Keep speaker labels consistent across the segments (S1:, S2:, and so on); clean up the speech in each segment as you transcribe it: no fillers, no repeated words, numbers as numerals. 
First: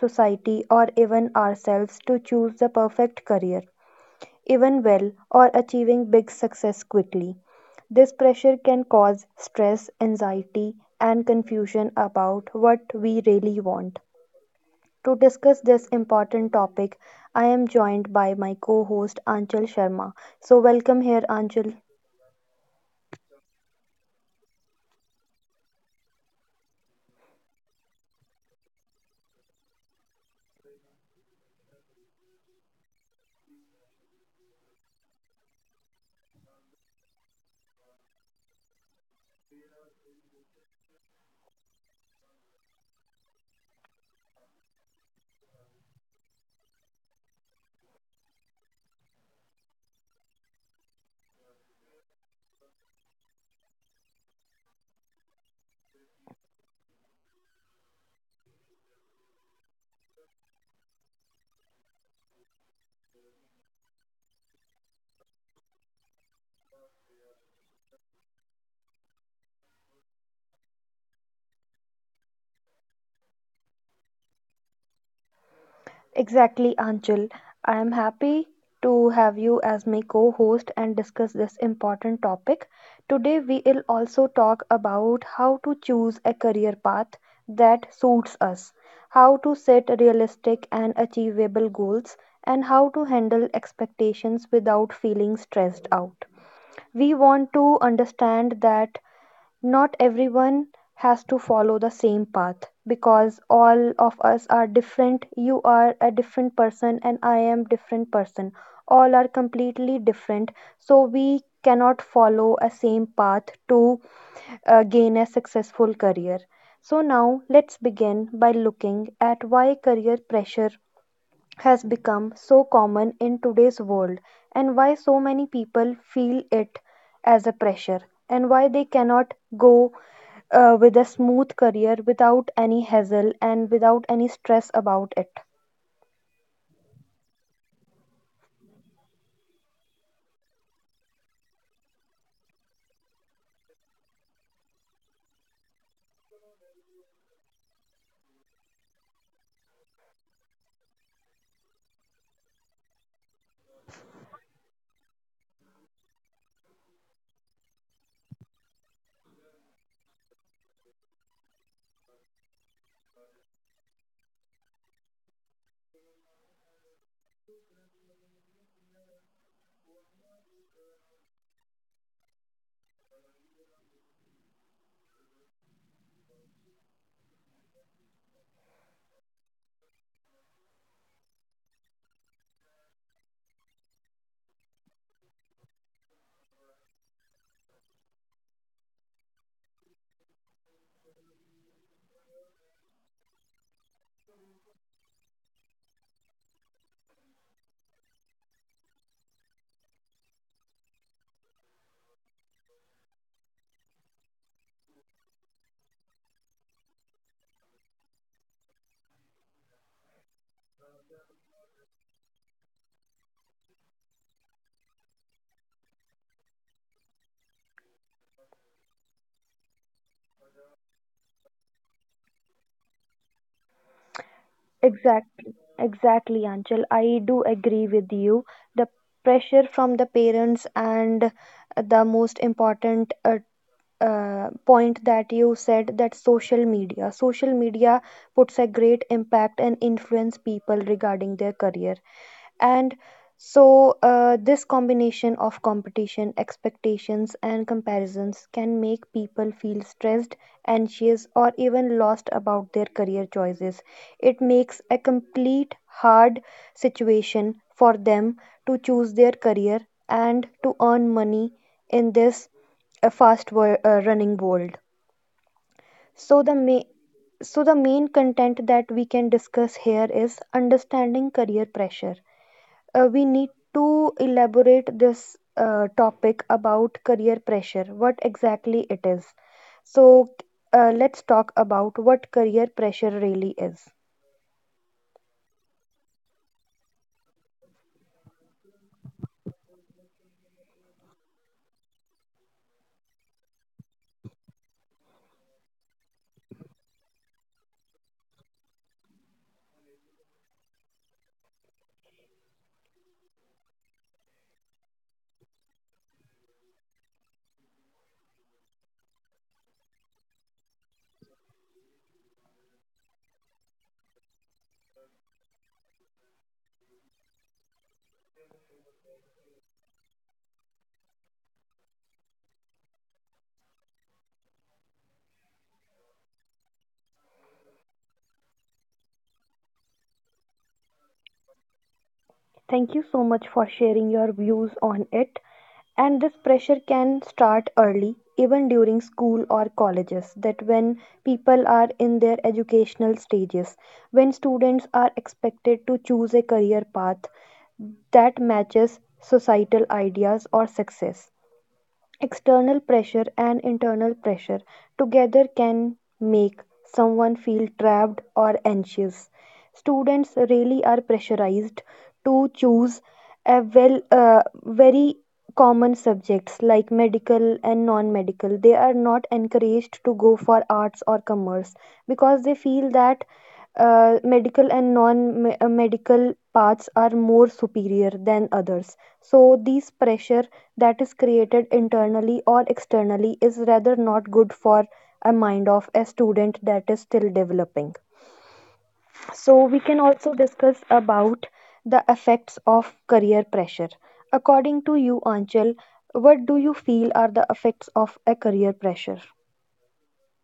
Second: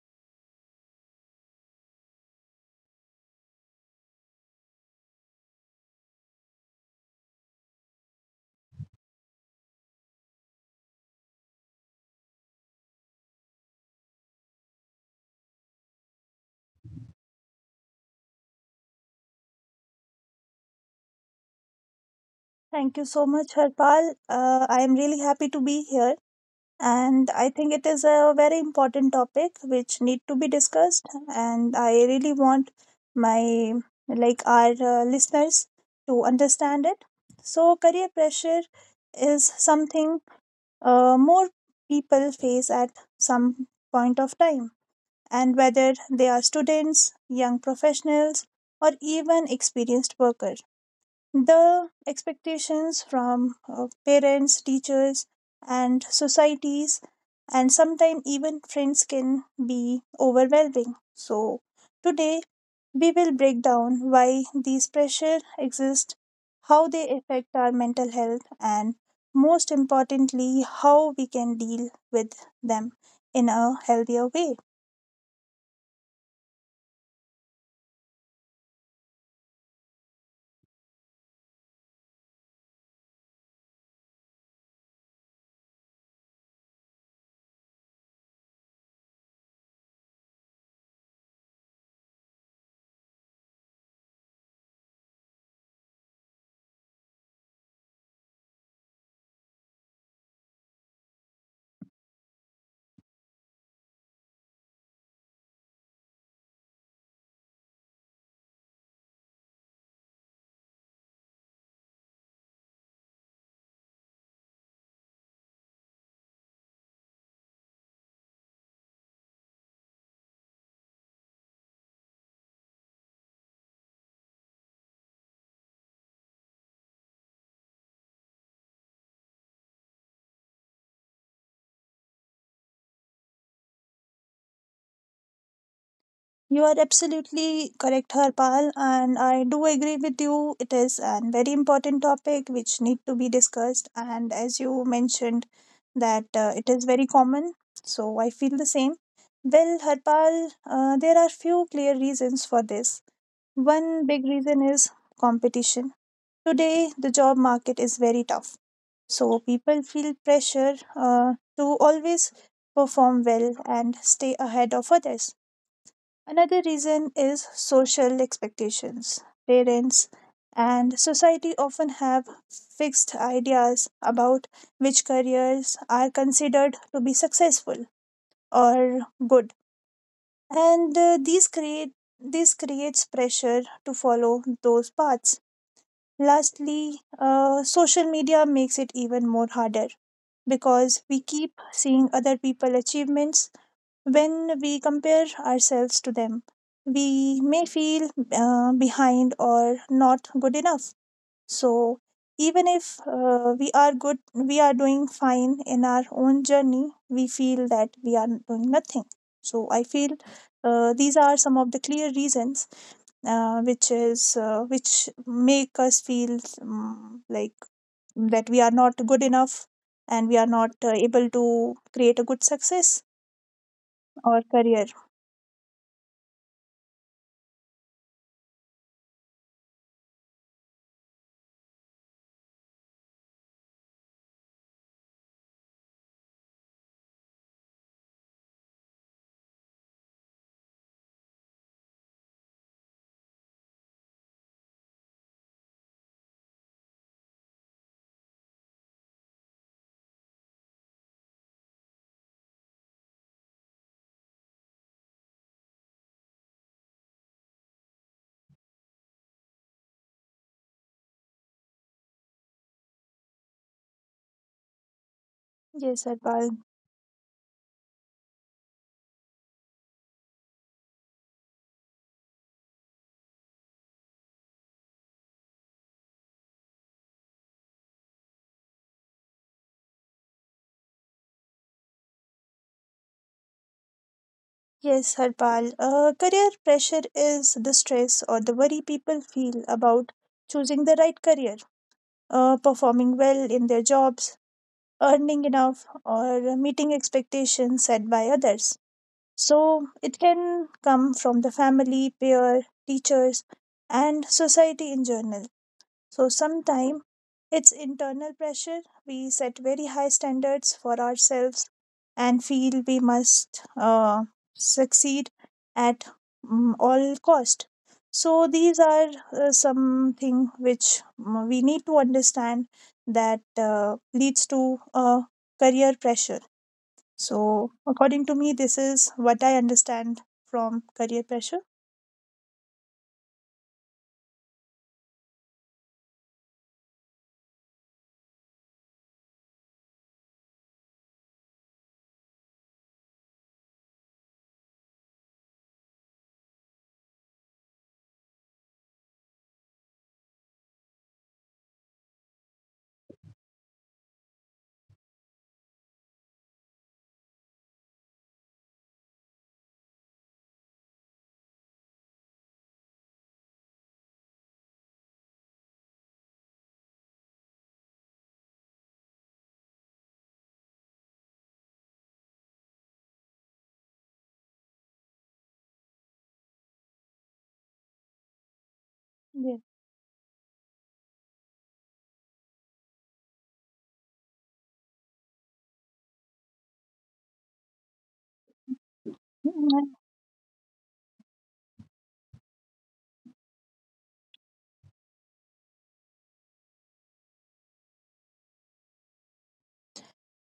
S1: society, or even ourselves to choose the perfect career even well, or achieving big success quickly. This pressure can cause stress, anxiety, and confusion about what we really want. To discuss this important topic, I am joined by my co host Anchal Sharma. So, welcome here, Anchal.
S2: Thank you so much, Harpal. I am really happy to be here, and I think it is a very important topic which need to be discussed. And I really want my like our listeners to understand it. So, career pressure is something more people face at some point of time, and whether they are students, young professionals, or even experienced workers, the expectations from parents, teachers, and societies, and sometimes even friends can be overwhelming. So, today we will break down why these pressure exist, how they affect our mental health, and most importantly, how we can deal with them in a healthier way.
S1: Exactly, Anchal. I am happy to have you as my co host and discuss this important topic. Today, we will also talk about how to choose a career path that suits us, how to set realistic and achievable goals, and how to handle expectations without feeling stressed out. We want to understand that not everyone has to follow the same path because all of us are different. You are a different person and I am different person. All are completely different. So we cannot follow a same path to gain a successful career. So now let's begin by looking at why career pressure has become so common in today's world and why so many people feel it as a pressure and why they cannot go with a smooth career without any hassle and without any stress about it.
S2: You are absolutely correct, Harpal, and I do agree with you. It is an very important topic which need to be discussed, and as you mentioned, that it is very common. So I feel the same. Well, Harpal, there are few clear reasons for this. One big reason is competition. Today, the job market is very tough, so people feel pressure to always perform well and stay ahead of others. Another reason is social expectations. Parents and society often have fixed ideas about which careers are considered to be successful or good, and these create this creates pressure to follow those paths. Lastly, social media makes it even more harder because we keep seeing other people achievements when we compare ourselves to them, we may feel behind or not good enough. So, even if we are good, we are doing fine in our own journey, we feel that we are doing nothing. So, I feel these are some of the clear reasons which make us feel like that we are not good enough and we are not able to create a good success or career.
S1: Exactly, exactly, Anchal. I do agree with you. The pressure from the parents and the most important point that you said that social media puts a great impact and influence people regarding their career and so, this combination of competition, expectations, and comparisons can make people feel stressed, anxious, or even lost about their career choices. It makes a complete hard situation for them to choose their career and to earn money in this uh, running world.
S2: Yes,
S1: So,
S2: Harpal.
S1: the ma- so, the main content that we can discuss here is understanding career pressure, we need to elaborate this topic about career pressure, what exactly it is. So, let's talk about what career pressure really is.
S2: Yes, Harpal. Career pressure is the stress or the worry people feel about choosing the right career, performing well in their jobs, earning enough, or meeting expectations set by others. So it can come from the family, peer, teachers, and society in general. So sometimes it's internal pressure. We set very high standards for ourselves and feel we must succeed at all cost. So these are something which we need to understand that leads to career pressure. So according to me, this is what I understand from career pressure.
S1: Thank you so much for sharing your views on it. And this pressure can start early, even during school or colleges, that when people are in their educational stages, when students are expected to choose a career path that matches societal ideas or success. External pressure and internal pressure together can make someone feel trapped or anxious. Students really are pressurized to choose a well, very common subjects like medical and non-medical. They are not encouraged to go for arts or commerce because they feel that medical and non medical paths are more superior than others.
S2: Yeah.
S1: So, this pressure that is created internally or externally is rather not good for a mind of a student that is still developing. So, we can also discuss about the effects of career pressure. According to you, Anchal, what do you feel are the effects of a career pressure?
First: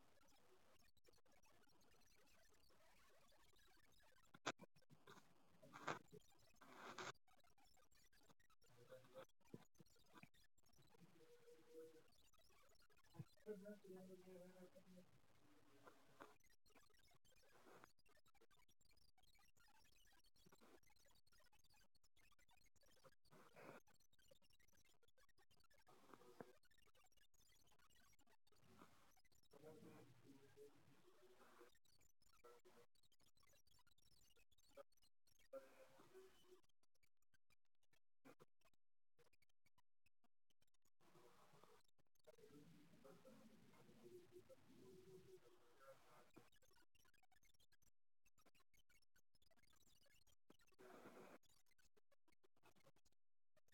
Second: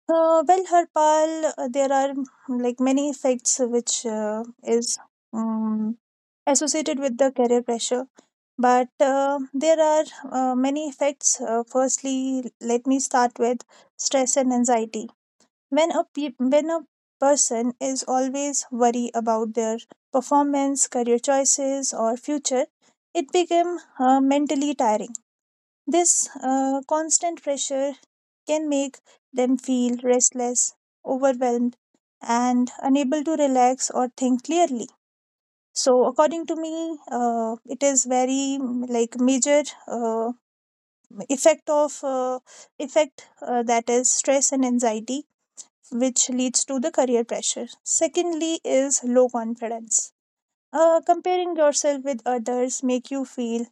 S2: Well, Harpal, there are like many effects which is um, associated with the career pressure, but there are many effects. Firstly, let me start with stress and anxiety. When a person is always worried about their performance, career choices, or future, it became mentally tiring. This constant pressure can make them feel restless, overwhelmed, and unable to relax or think clearly. So, according to me, it is very like major effect of uh, effect that is stress and anxiety, which leads to the career pressure. Secondly, is low confidence. Comparing yourself with others make you feel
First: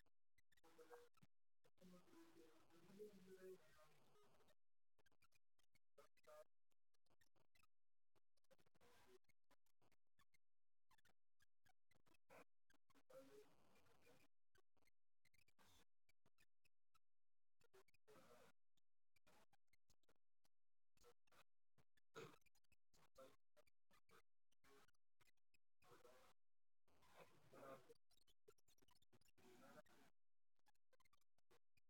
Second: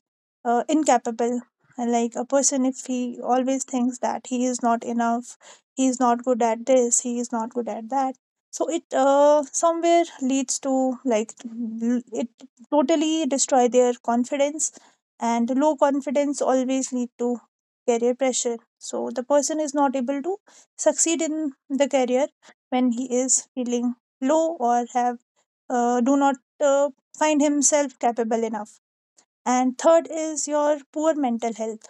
S2: incapable. And like a person, if he always thinks that he is not enough, he is not good at this, he is not good at that, so it somewhere leads to it totally destroy their confidence, and low confidence always lead to career pressure, so the person is not able to succeed in the career when he is feeling low or have do not uh, find himself capable enough. And third is your poor mental health.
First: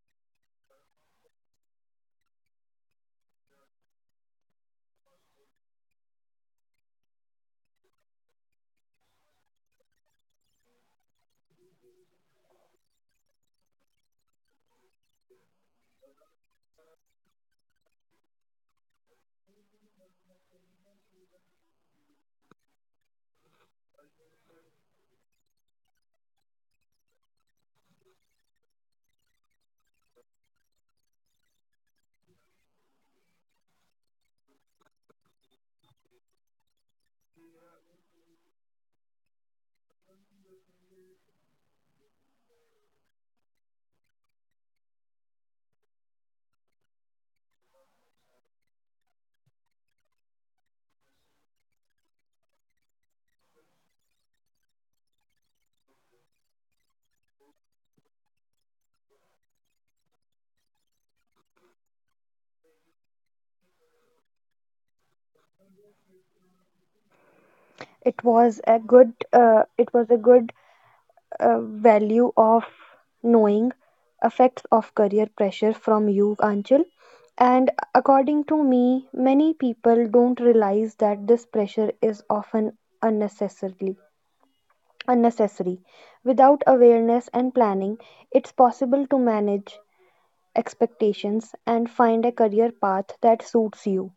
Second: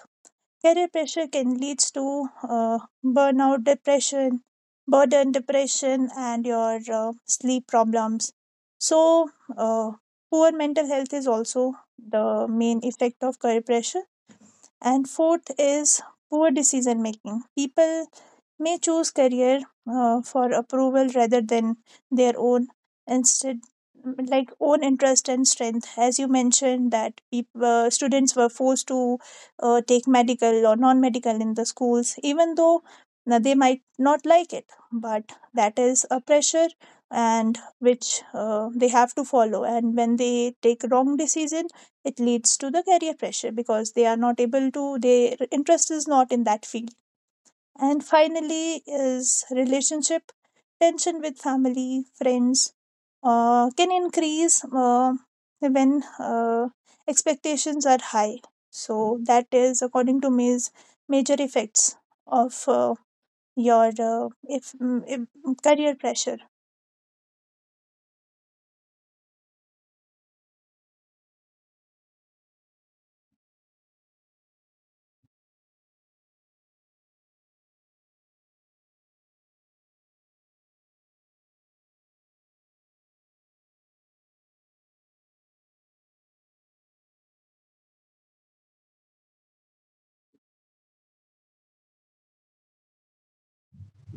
S2: Career pressure can leads to burnout, depression, burden, depression, and your sleep problems. So, uh, poor mental health is also the main effect of career pressure. And fourth is poor decision making. People may choose career for approval rather than their own, instead, like own interest and strength, as you mentioned that people, students were forced to take medical or non-medical in the schools even though now, they might not like it, but that is a pressure, and which they have to follow, and when they take wrong decision, it leads to the career pressure because they are not able to, their interest is not in that field. And finally, is relationship tension with family, friends can increase when expectations are high. So that is according to me is major effects of your if, mm, if career pressure.
S1: It was a good value of knowing effects of career pressure from you, Anchal. And according to me, many people don't realize that this pressure is often unnecessarily unnecessary. Without awareness and planning, it's possible to manage expectations and find a career path that suits you.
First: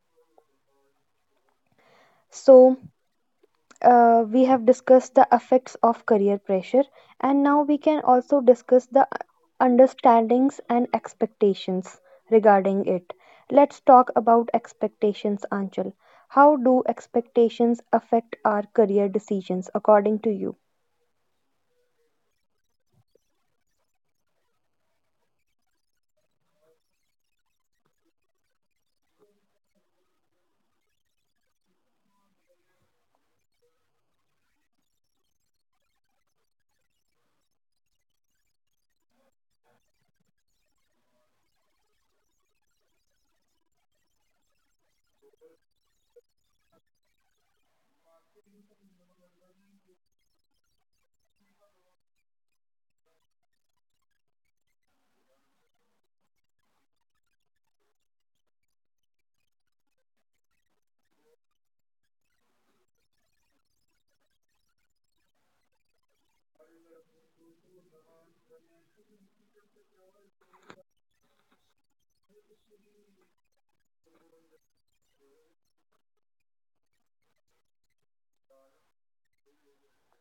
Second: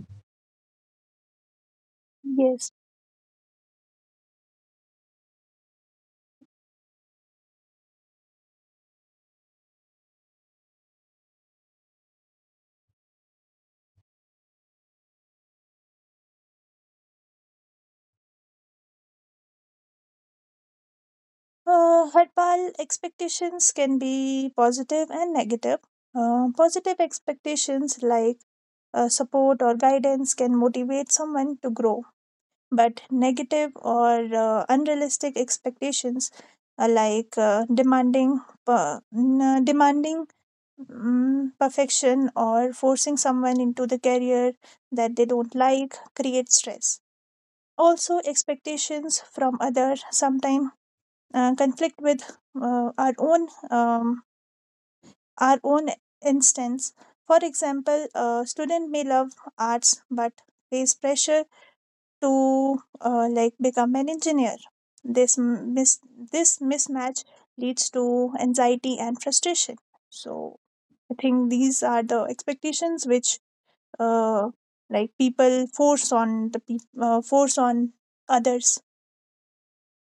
S2: Yes.
S1: So, we have discussed the effects of career pressure, and now we can also discuss the understandings and expectations regarding it. Let's talk about expectations, Anchal. How do expectations affect our career decisions, according to you?
S2: Harpal, expectations can be positive and negative. Positive expectations like support or guidance can motivate someone to grow, but negative or unrealistic expectations demanding perfection or forcing someone into the career that they don't like create stress. Also expectations from others sometimes conflict with our own instance. For example, a student may love arts but face pressure to like become an engineer. this m- mis- this mismatch leads to anxiety and frustration. So I think these are the expectations which uh, like people force on the peop force on others.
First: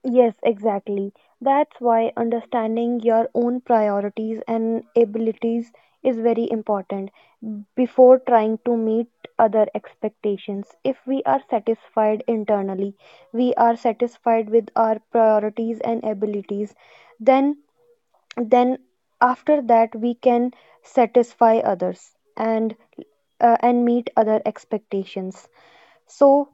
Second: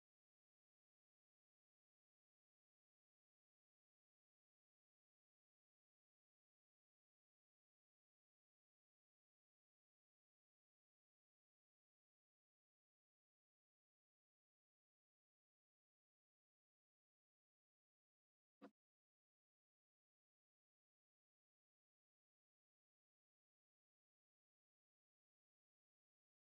S1: Yes, exactly. That's why understanding your own priorities and abilities is very important before trying to meet other expectations. If we are satisfied internally, we are satisfied with our priorities and abilities, then then after that we can satisfy others and meet other expectations. So,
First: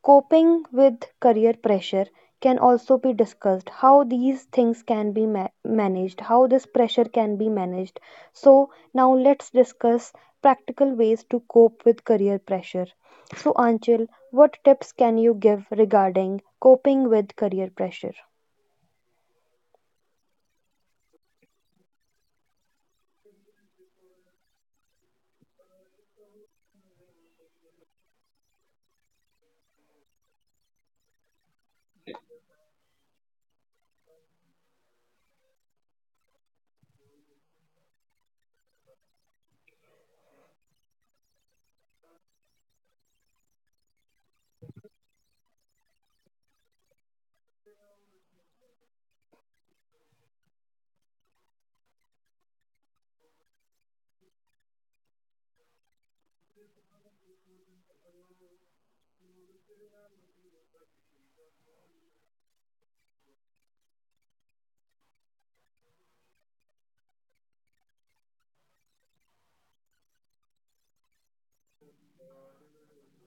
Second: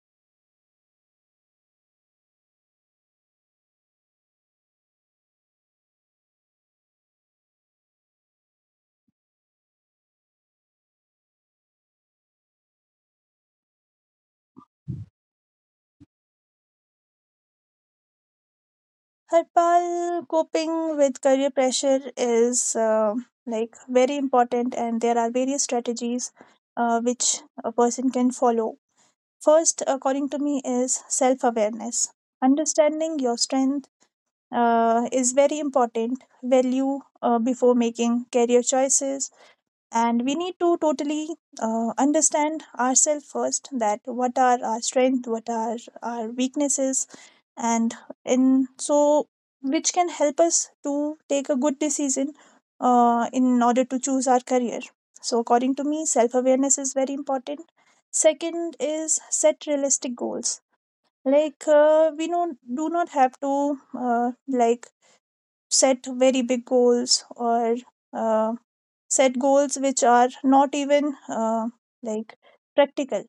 S1: coping with career pressure can also be discussed, how these things can be managed, how this pressure can be managed. So now let's discuss practical ways to cope with career pressure. So Anchil, what tips can you give regarding coping with career pressure?
S2: Harpal, coping with career pressure is like very important, and there are various strategies which a person can follow. First, according to me, is self awareness. Understanding your strength is very important value before making career choices. And we need to totally understand ourselves first, that what are our strengths, what are our weaknesses, and in so, which can help us to take a good decision in order to choose our career. So according to me, self awareness is very important. Second is set realistic goals. We don't do not have to like set very big goals or uh, set goals which are not even like practical.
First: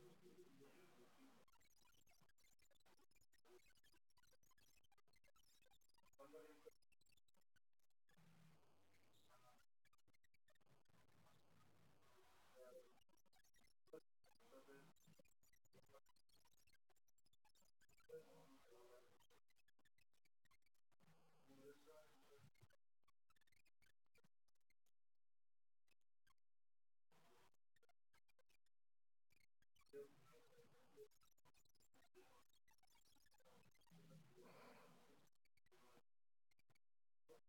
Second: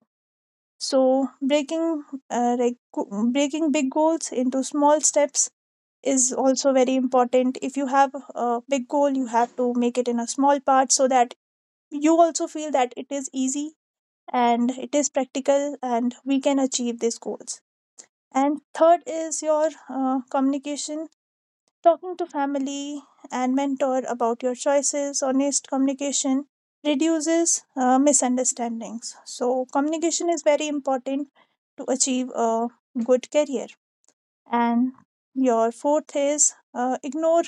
S2: So breaking breaking big goals into small steps is also very important. If you have a big goal, you have to make it in a small part so that you also feel that it is easy and it is practical and we can achieve these goals. And third is your communication, talking to family and mentor about your choices. Honest communication reduces misunderstandings. So communication is very important to achieve a good career. And your fourth is ignore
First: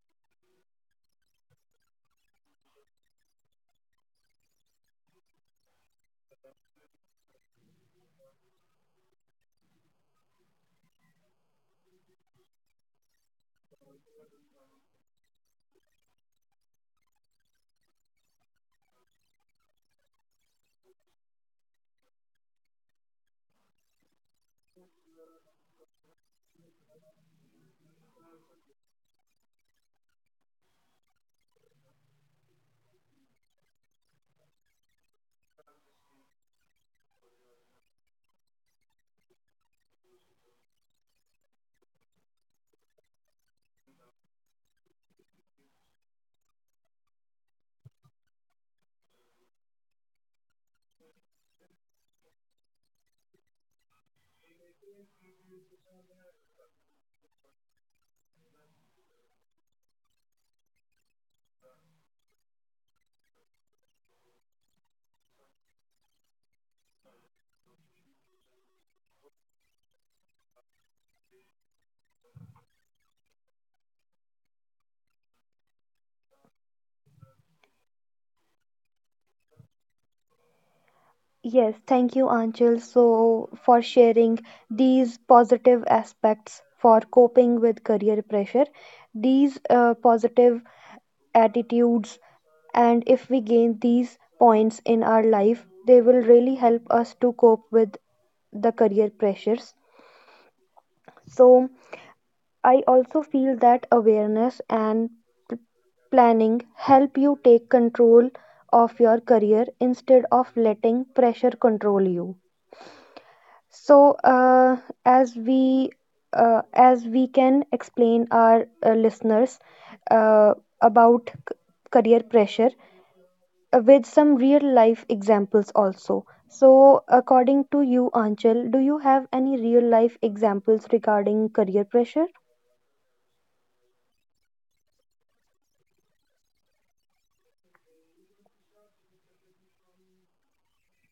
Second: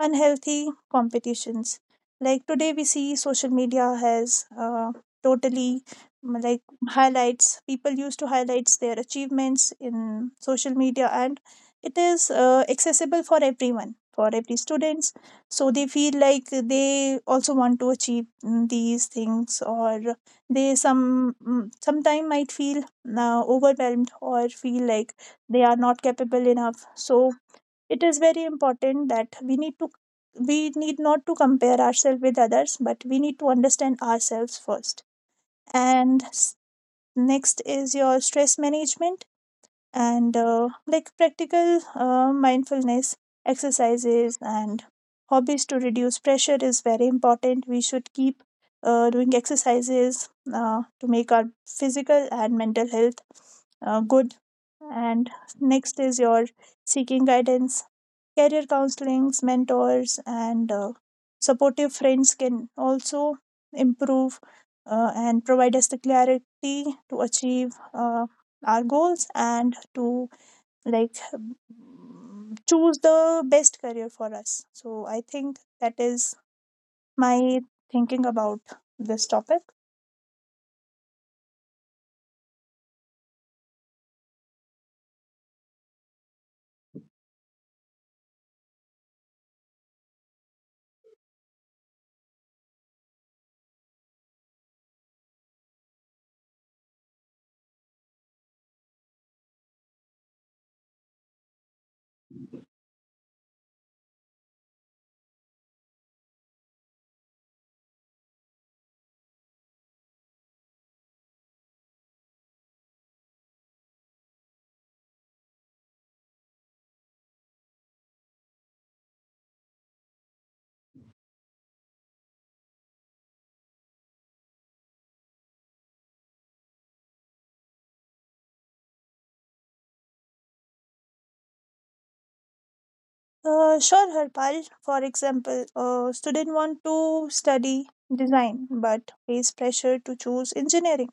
S2: unhealthy competitions. Like today, we see social media has totally mm, like highlights. People used to highlights their achievements in social media, and it is accessible for everyone, for every students. So they feel like they also want to achieve these things, or they sometime might feel overwhelmed or feel like they are not capable enough. So it is very important that we need not to compare ourselves with others, but we need to understand ourselves first. and s- Next is your stress management, and like practical mindfulness exercises and hobbies to reduce pressure is very important. We should keep doing exercises to make our physical and mental health good. And next is your seeking guidance. Career counselings, mentors, and supportive friends can also improve and provide us the clarity to achieve our goals and to choose the best career for us. So I think that is my thinking about this topic.
S1: Yes, thank you, Anchal, so for sharing these positive aspects for coping with career pressure. These positive attitudes, and if we gain these points in our life, they will really help us to cope with the career pressures. So, I also feel that awareness and p- planning help you take control of your career instead of letting pressure control you. So, as we as we can explain our listeners uh, about career pressure with some real life examples also. So, according to you, Anchal, do you have any real life examples regarding career pressure?
S2: Sure, Harpal. For example, a student want to study design but face pressure to choose engineering.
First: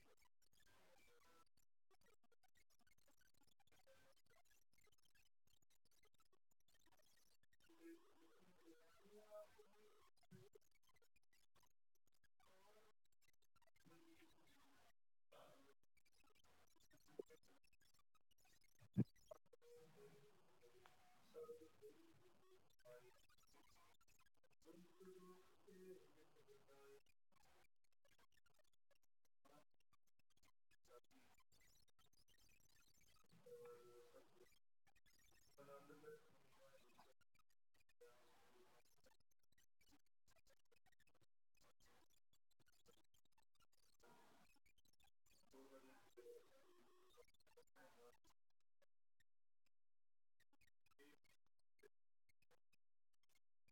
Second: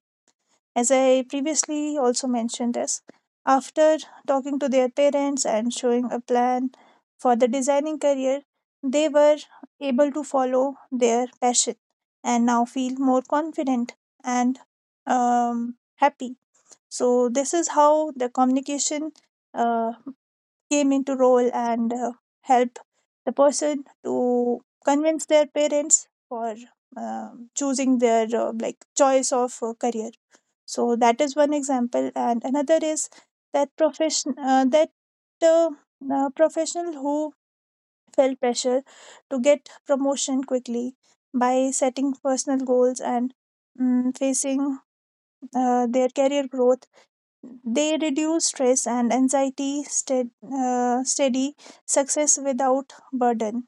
S2: As I previously also mentioned this, after talking to their parents and showing a plan for the designing career, they were able to follow their passion and now feel more confident and happy. So, this is how the communication uh, came into role and help the person to convince their parents for choosing their like choice of career. So that is one example, and another is that uh, professional who felt pressure to get promotion quickly by setting personal goals and facing their career growth, they reduce stress and anxiety, steady success without burden.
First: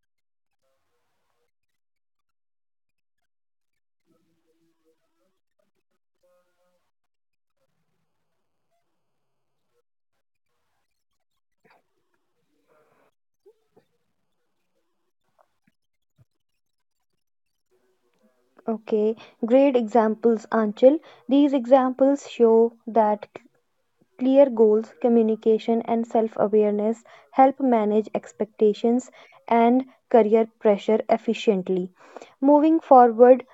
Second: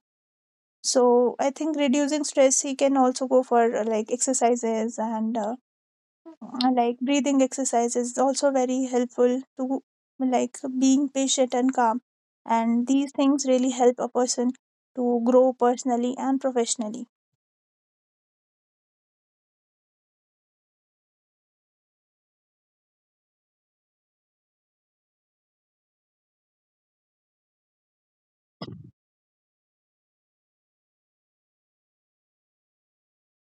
S2: So I think reducing stress, he can also go for like exercises and like breathing exercises is also very helpful to like being patient and calm. And these things really help a person to grow personally and professionally.
S1: Okay, great examples, Anchal. These examples show that clear goals, communication, and self awareness help manage expectations and career pressure efficiently. Moving forward,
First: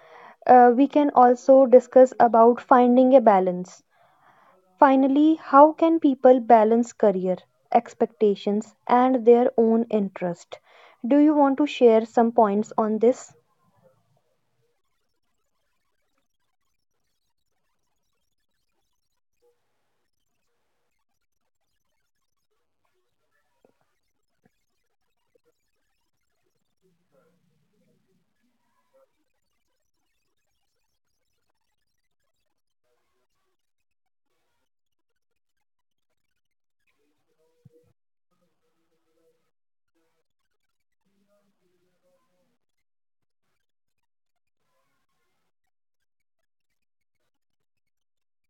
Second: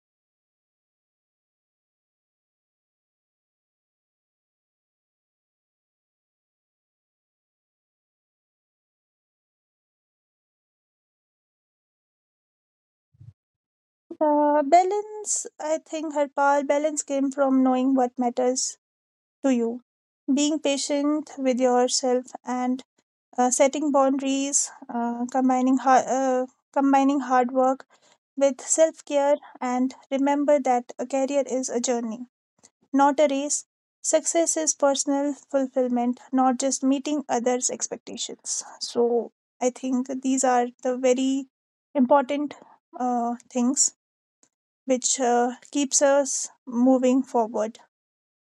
S1: we can also discuss about finding a balance. Finally, how can people balance career expectations and their own interest? Do you want to share some points on this?
S2: The balance, I think, her power balance came from knowing what matters to you. Being patient with yourself and setting boundaries, combining hard work with self care, and remember that a career is a journey, not a race. Success is personal fulfillment, not just meeting others' expectations. So, I think these are the very important things which keeps us moving forward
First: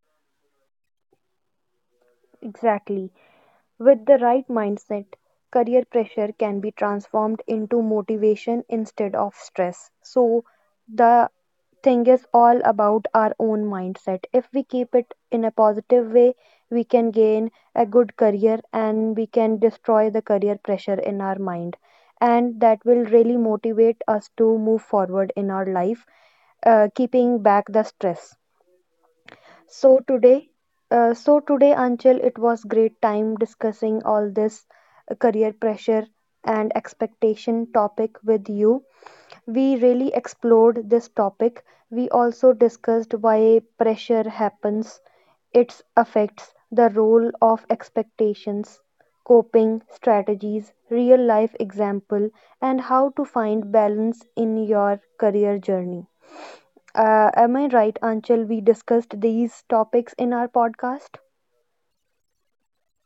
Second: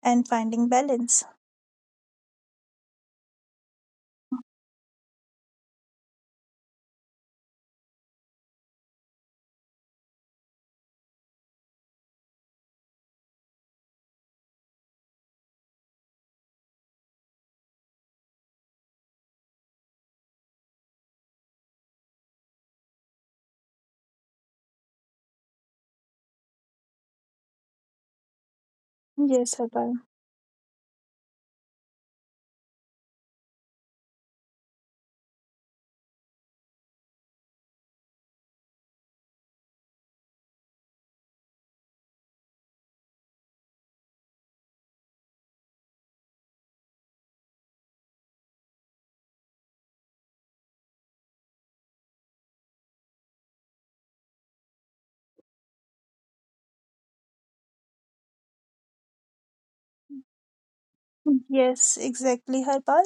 S2: and finding balance.
S1: Exactly. With the right mindset, career pressure can be transformed into motivation instead of stress. So, the thing is all about our own mindset. If we keep it in a positive way, we can gain a good career and we can destroy the career pressure in our mind. And that will really motivate us to move forward in our life, keeping back the stress.
S2: Yes,
S1: So
S2: Harpal.
S1: today, so today, Anchal, it was great time discussing all this career pressure and expectation topic with you. We really explored this topic. We also discussed why pressure happens, its effects, the role of expectations, coping strategies, real life example, and how to find balance in your career journey. Am I right, Anchal? We discussed these topics in our podcast.
S2: Yes, exactly, Harpal.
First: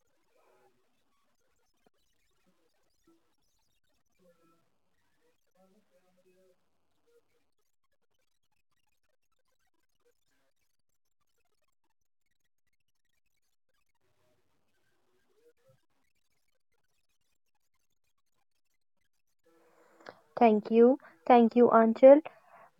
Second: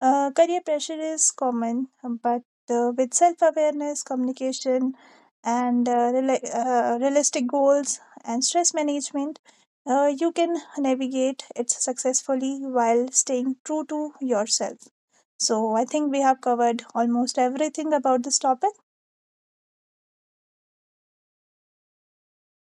S2: Career pressure is common, but with self awareness, communication, and realistic goals and stress management, you can navigate it successfully while staying true to yourself. So, I think we have covered almost everything about this topic.
S1: Thank you. Thank you, Anchal.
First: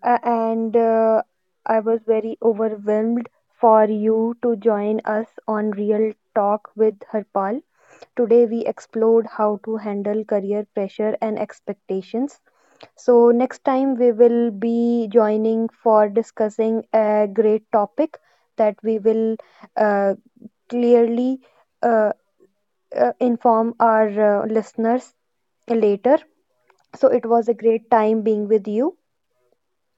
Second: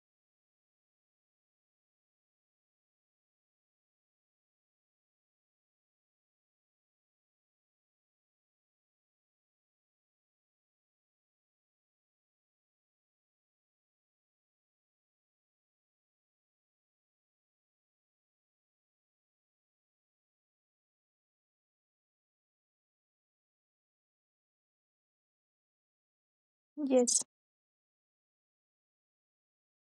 S1: And I was very overwhelmed for you to join us on Real Talk with Harpal. Today, we explored how to handle career pressure and expectations. So, next time, we will be joining for discussing a great topic that we will uh, clearly. Uh, inform our listeners later. So
S2: Yes.
S1: it was a great time being with you.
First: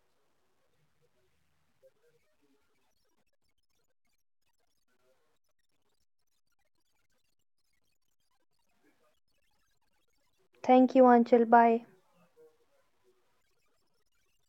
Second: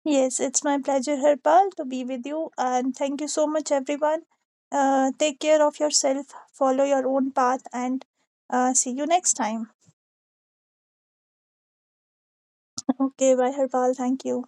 S2: Yes, it's my pleasure, Harpal, to be with you. And thank you so much, everyone. Take care of yourself, follow your own path, and see you next time.
S1: Thank you, Anchal. Bye.
S2: Okay, bye, Harpal. Thank you.